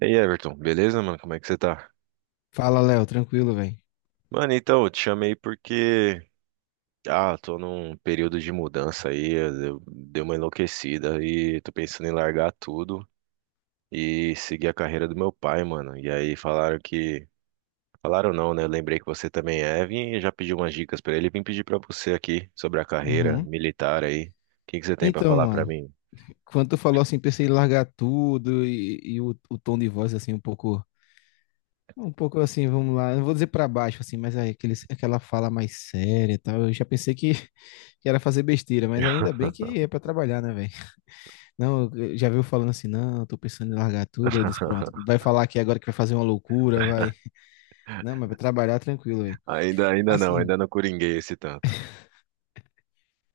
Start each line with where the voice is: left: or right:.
right: E aí, Everton, beleza, mano? Como é que você tá?
left: Fala, Léo, tranquilo, velho.
right: Mano, então, eu te chamei porque. Ah, tô num período de mudança aí, deu uma enlouquecida e tô pensando em largar tudo e seguir a carreira do meu pai, mano. E aí falaram que. Falaram não, né? Eu lembrei que você também é, vim e já pedi umas dicas pra ele. Vim pedir pra você aqui sobre a carreira
left: Uhum.
right: militar aí. O que que você tem pra
left: Então,
right: falar pra
left: mano,
right: mim?
left: quando tu falou assim, pensei em largar tudo e o tom de voz assim um pouco assim, vamos lá. Eu não vou dizer pra baixo, assim, mas aí aquela fala mais séria e tal. Eu já pensei que, que era fazer besteira, mas ainda bem que é pra trabalhar, né, velho? Não, já viu falando assim, não, eu tô pensando em largar tudo. Eu disse, pronto, vai falar aqui agora que vai fazer uma loucura, vai. Não, mas vai trabalhar tranquilo, velho.
right: Ainda, ainda não,
left: Assim,
right: ainda não coringuei esse tanto.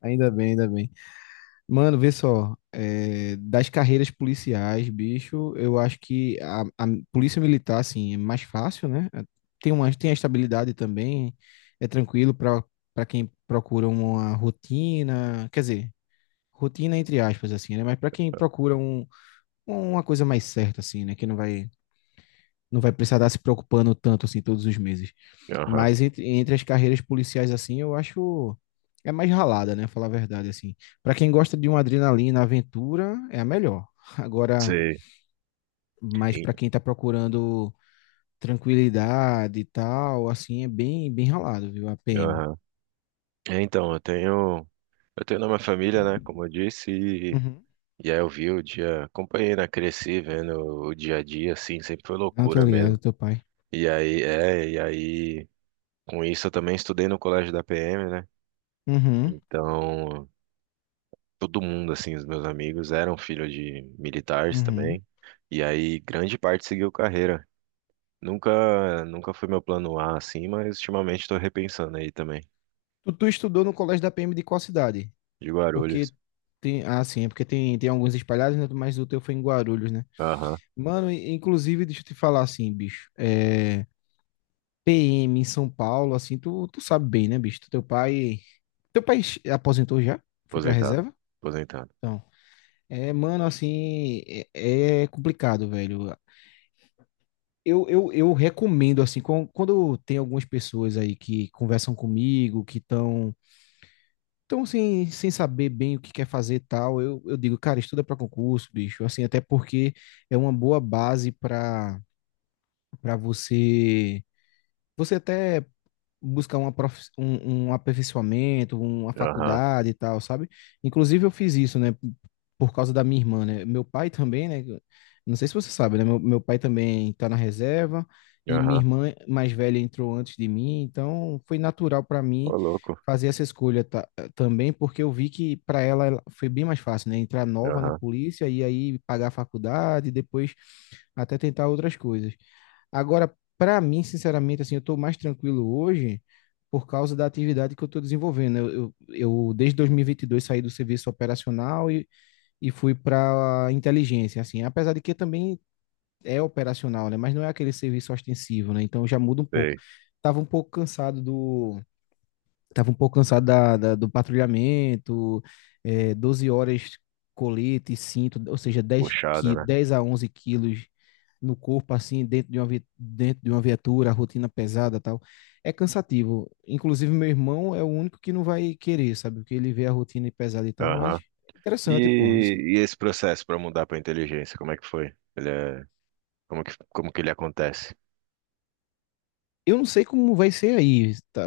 left: ainda bem, ainda bem. Mano, vê só, é, das carreiras policiais, bicho, eu acho que a polícia militar, assim, é mais fácil, né? É, tem a estabilidade também, é tranquilo para quem procura uma rotina, quer dizer, rotina entre aspas, assim, né? Mas para quem procura uma coisa mais certa, assim, né? Que não vai precisar estar se preocupando tanto, assim, todos os meses.
right: Aham,
left: Mas entre as carreiras policiais, assim, eu acho é mais ralada, né? Falar a verdade, assim. Para quem gosta de uma adrenalina, aventura, é a melhor. Agora,
right: sei.
left: mas
right: Sim.
left: para quem tá procurando tranquilidade e tal, assim, é bem, bem ralado, viu? A PM.
right: É, então, eu tenho na minha família, né, como eu disse,
left: Uhum.
right: e aí eu vi o dia, acompanhei, né, cresci vendo o dia a dia, assim, sempre foi
left: Não, tô
right: loucura
left: ligado,
right: mesmo.
left: teu pai.
right: E aí, com isso eu também estudei no colégio da PM, né,
left: Uhum,
right: então todo mundo, assim, os meus amigos eram filhos de militares
left: uhum.
right: também, e aí grande parte seguiu carreira. Nunca foi meu plano A, assim, mas ultimamente estou repensando aí também,
left: Tu estudou no colégio da PM de qual cidade?
right: de
left: Porque
right: Guarulhos.
left: tem, ah, sim, é porque tem alguns espalhados, né? Mas o teu foi em Guarulhos, né?
right: Aham,
left: Mano, inclusive, deixa eu te falar assim, bicho. É, PM em São Paulo, assim, tu sabe bem, né, bicho? Teu pai aposentou já? Foi pra
right: aposentado,
left: reserva?
right: aposentado.
left: Então. É, mano, assim, é complicado, velho. Eu recomendo, assim, quando tem algumas pessoas aí que conversam comigo, que estão tão, assim, sem saber bem o que quer fazer e tal, eu digo, cara, estuda pra concurso, bicho. Assim, até porque é uma boa base pra para você. Você até buscar um aperfeiçoamento, uma
right: Aham.
left: faculdade e tal, sabe? Inclusive eu fiz isso, né? Por causa da minha irmã, né? Meu pai também, né? Não sei se você sabe, né? Meu pai também tá na reserva e minha
right: Aham.
left: irmã mais velha entrou antes de mim, então foi natural para
right: Ô,
left: mim
right: louco.
left: fazer essa escolha também, porque eu vi que para ela foi bem mais fácil, né? Entrar nova na
right: Aham.
left: polícia e aí pagar a faculdade, e depois até tentar outras coisas. Agora, para mim, sinceramente, assim, eu estou mais tranquilo hoje por causa da atividade que eu estou desenvolvendo, né? Desde 2022, saí do serviço operacional e fui para inteligência, assim, apesar de que também é operacional, né? Mas não é aquele serviço ostensivo, né? Então já muda um pouco.
right: Sei.
left: Estava um pouco cansado do Tava um pouco cansado do patrulhamento, é, 12 horas colete, e cinto, ou seja,
right: Puxado, né?
left: 10 a onze quilos no corpo, assim, dentro de uma viatura, rotina pesada e tal. É cansativo. Inclusive, meu irmão é o único que não vai querer, sabe? Porque ele vê a rotina pesada e tal, mas
right: Aham.
left: interessante, pô.
right: E, e esse processo para mudar para inteligência, como é que foi? Como que ele acontece?
left: Eu não sei como vai ser aí, tá?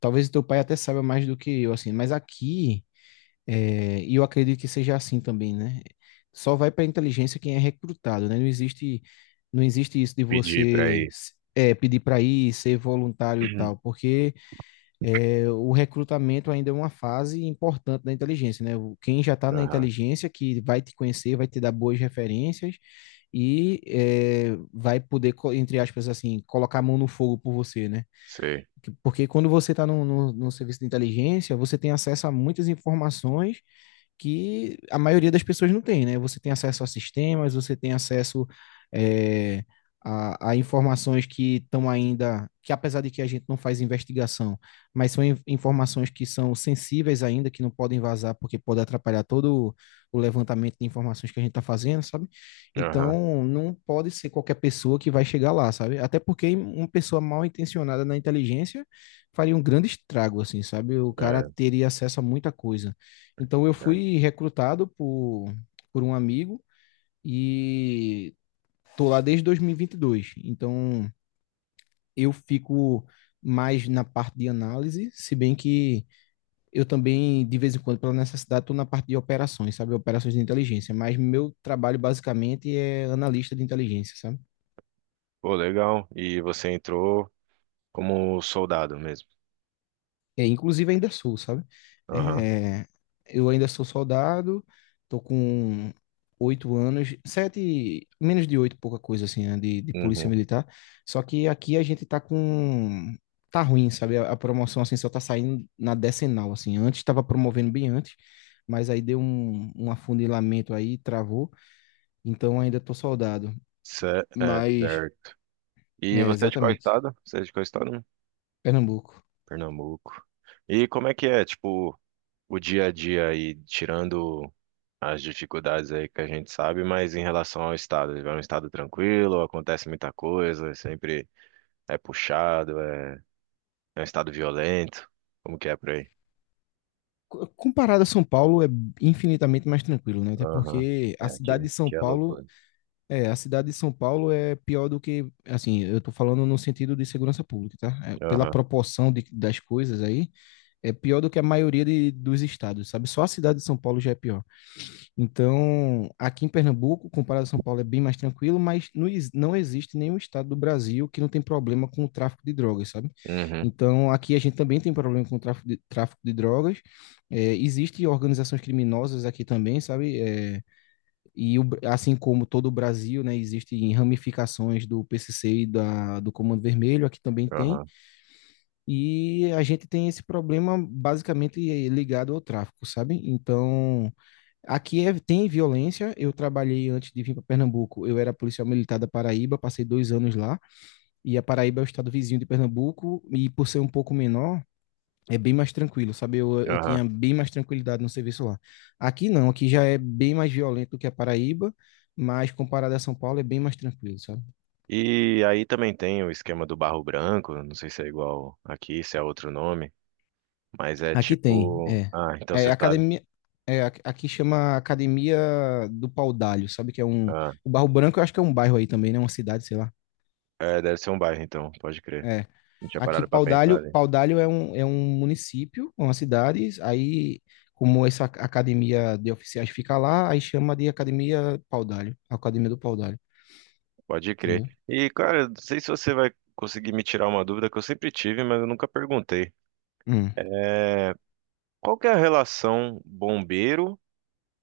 left: Talvez o teu pai até saiba mais do que eu, assim, mas aqui. É, e eu acredito que seja assim também, né? Só vai para inteligência quem é recrutado, né? Não existe isso de
right: Pedir para
left: você
right: ir.
left: é, pedir para ir, ser voluntário e tal, porque é, o recrutamento ainda é uma fase importante da inteligência, né? Quem já está na
right: Aham.
left: inteligência, que vai te conhecer, vai te dar boas referências e é, vai poder, entre aspas, assim, colocar a mão no fogo por você, né?
right: Sei.
left: Porque quando você está no serviço de inteligência, você tem acesso a muitas informações que a maioria das pessoas não tem, né? Você tem acesso a sistemas, você tem acesso é, a informações que estão ainda, que apesar de que a gente não faz investigação, mas são informações que são sensíveis ainda, que não podem vazar porque pode atrapalhar todo o levantamento de informações que a gente está fazendo, sabe?
right: Aham.
left: Então, não pode ser qualquer pessoa que vai chegar lá, sabe? Até porque uma pessoa mal intencionada na inteligência faria um grande estrago, assim, sabe? O cara
right: É,
left: teria acesso a muita coisa. Então eu
right: verdade.
left: fui recrutado por um amigo e tô lá desde dois mil e vinte e dois. Então eu fico mais na parte de análise, se bem que eu também, de vez em quando, pela necessidade, estou na parte de operações, sabe? Operações de inteligência. Mas meu trabalho, basicamente, é analista de inteligência, sabe?
right: Pô, legal. E você entrou como soldado mesmo.
left: É, inclusive ainda sou, sabe?
right: Aham.
left: É, eu ainda sou soldado, tô com 8 anos, sete, menos de oito, pouca coisa assim, né, de polícia
right: Uhum.
left: militar. Só que aqui a gente tá ruim, sabe? A promoção assim só tá saindo na decenal, assim. Antes estava promovendo bem antes, mas aí deu um afunilamento aí, travou. Então ainda tô soldado, mas,
right: Certo. E
left: é,
right: você é de qual
left: exatamente,
right: estado? Você é de qual estado?
left: Pernambuco.
right: Pernambuco. E como é que é, tipo, o dia a dia aí, tirando as dificuldades aí que a gente sabe, mas em relação ao estado, é um estado tranquilo, acontece muita coisa, é sempre puxado, é, é um estado violento. Como que é por aí?
left: Comparado a São Paulo, é infinitamente mais tranquilo, né? Até
right: Aham.
left: porque
right: É, aqui, aqui é loucura.
left: A cidade de São Paulo é pior do que, assim, eu tô falando no sentido de segurança pública, tá? É, pela
right: Aham.
left: proporção das coisas aí, é pior do que a maioria dos estados, sabe? Só a cidade de São Paulo já é pior. Então, aqui em Pernambuco, comparado a São Paulo, é bem mais tranquilo, mas não, não existe nenhum estado do Brasil que não tem problema com o tráfico de drogas, sabe?
right: Uhum.
left: Então, aqui a gente também tem problema com o tráfico de drogas. É, existem organizações criminosas aqui também, sabe? É, e o assim como todo o Brasil, né, existem ramificações do PCC e do Comando Vermelho, aqui também tem.
right: Aham.
left: E a gente tem esse problema basicamente ligado ao tráfico, sabe? Então. Aqui tem violência. Eu trabalhei antes de vir para Pernambuco. Eu era policial militar da Paraíba, passei 2 anos lá. E a Paraíba é o estado vizinho de Pernambuco. E por ser um pouco menor, é bem mais tranquilo, sabe? Eu
right: Aham.
left: tinha bem mais tranquilidade no serviço lá. Aqui não, aqui já é bem mais violento do que a Paraíba, mas comparado a São Paulo é bem mais tranquilo, sabe?
right: E aí também tem o esquema do barro branco, não sei se é igual aqui, se é outro nome, mas é
left: Aqui tem,
right: tipo.
left: é.
right: Ah, então
left: É
right: você sabe.
left: academia. É, aqui chama Academia do Paudalho, sabe? Que é um.
right: Ah,
left: O Barro Branco, eu acho que é um bairro aí também, né? Uma cidade, sei lá.
right: é, deve ser um bairro, então, pode crer.
left: É.
right: Não tinha
left: Aqui,
right: parado pra pensar,
left: Paudalho,
right: né?
left: Paudalho é um município, uma cidade, aí, como essa academia de oficiais fica lá, aí chama de Academia Paudalho, Academia do Paudalho,
right: Pode crer.
left: entendeu?
right: E, cara, não sei se você vai conseguir me tirar uma dúvida que eu sempre tive, mas eu nunca perguntei.
left: Hum,
right: É, qual que é a relação bombeiro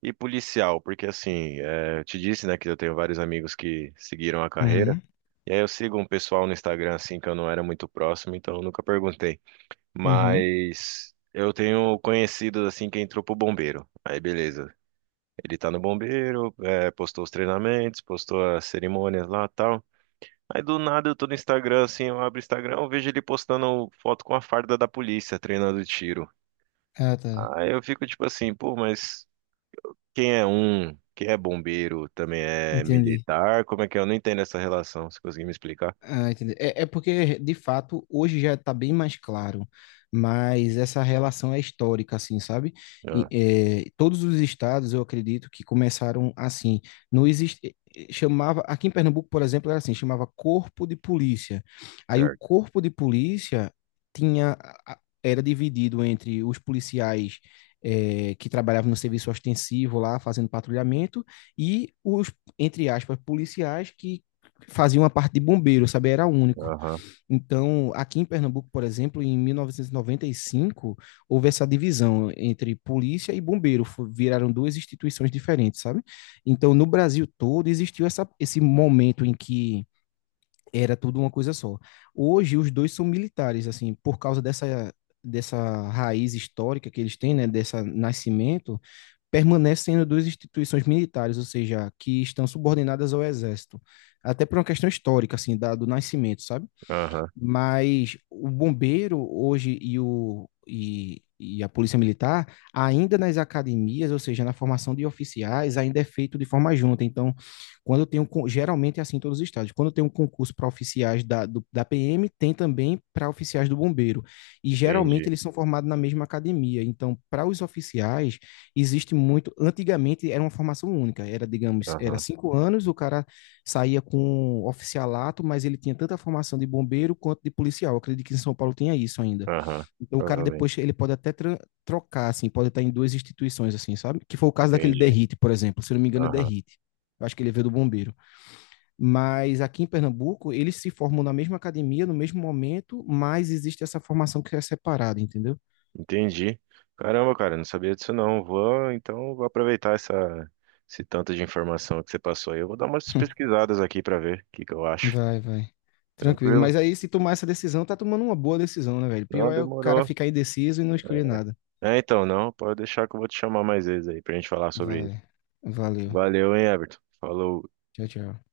right: e policial? Porque, assim, é, eu te disse, né, que eu tenho vários amigos que seguiram a carreira.
left: uhum,
right: E aí eu sigo um pessoal no Instagram, assim, que eu não era muito próximo, então eu nunca perguntei.
left: uhum.
right: Mas eu tenho conhecidos, assim, que entrou pro bombeiro. Aí, beleza. Ele tá no bombeiro, é, postou os treinamentos, postou as cerimônias lá, tal. Aí do nada eu tô no Instagram, assim, eu abro o Instagram, eu vejo ele postando foto com a farda da polícia treinando tiro.
left: Ah, tá,
right: Aí eu fico tipo assim, pô, mas quem é bombeiro, também é
left: entendi.
right: militar? Como é que é? Eu não entendo essa relação, se conseguir me explicar.
left: Ah, entendi. É porque, de fato, hoje já está bem mais claro, mas essa relação é histórica, assim, sabe? E,
right: Ah,
left: é, todos os estados, eu acredito, que começaram assim. Não existe. Chamava. Aqui em Pernambuco, por exemplo, era assim: chamava Corpo de Polícia. Aí o
right: certo.
left: Corpo de Polícia tinha. Era dividido entre os policiais, é, que trabalhavam no serviço ostensivo lá, fazendo patrulhamento, e os, entre aspas, policiais que fazia uma parte de bombeiro, sabe? Era único.
right: Aham,
left: Então, aqui em Pernambuco, por exemplo, em 1995, houve essa divisão entre polícia e bombeiro, viraram duas instituições diferentes, sabe? Então, no Brasil todo existiu esse momento em que era tudo uma coisa só. Hoje, os dois são militares, assim, por causa dessa raiz histórica que eles têm, né, desse nascimento, permanecem sendo duas instituições militares, ou seja, que estão subordinadas ao exército. Até por uma questão histórica, assim, do nascimento, sabe?
right: aham,
left: Mas o bombeiro hoje e a polícia militar, ainda nas academias, ou seja, na formação de oficiais, ainda é feito de forma junta. Então, quando eu tenho, geralmente é assim em todos os estados, quando eu tenho um concurso para oficiais da PM, tem também para oficiais do bombeiro. E geralmente
right: entendi.
left: eles são formados na mesma academia. Então, para os oficiais, existe muito. Antigamente era uma formação única, era, digamos, era
right: Aham,
left: 5 anos, o cara saía com um oficialato, mas ele tinha tanta formação de bombeiro quanto de policial. Eu acredito que em São Paulo tinha isso ainda.
right: aham,
left: Então o cara
right: provavelmente.
left: depois ele pode até trocar, assim, pode estar em duas instituições, assim, sabe? Que foi o caso daquele
right: Entendi.
left: Derrite, por exemplo. Se não me engano, é
right: Aham,
left: Derrite. Eu acho que ele veio do bombeiro. Mas aqui em Pernambuco, eles se formam na mesma academia, no mesmo momento, mas existe essa formação que é separada, entendeu?
right: entendi. Caramba, cara, eu não sabia disso não. Vou aproveitar esse tanto de informação que você passou aí. Eu vou dar umas pesquisadas aqui pra ver o que que eu acho.
left: Vai, vai. Tranquilo.
right: Tranquilo?
left: Mas aí, se tomar essa decisão, tá tomando uma boa decisão, né, velho?
right: Não,
left: Pior é o cara
right: demorou.
left: ficar indeciso e não escolher nada.
right: É, então, não, pode deixar que eu vou te chamar mais vezes aí pra gente falar sobre isso.
left: Vai. Valeu.
right: Valeu, hein, Everton? Falou.
left: Tchau, tchau.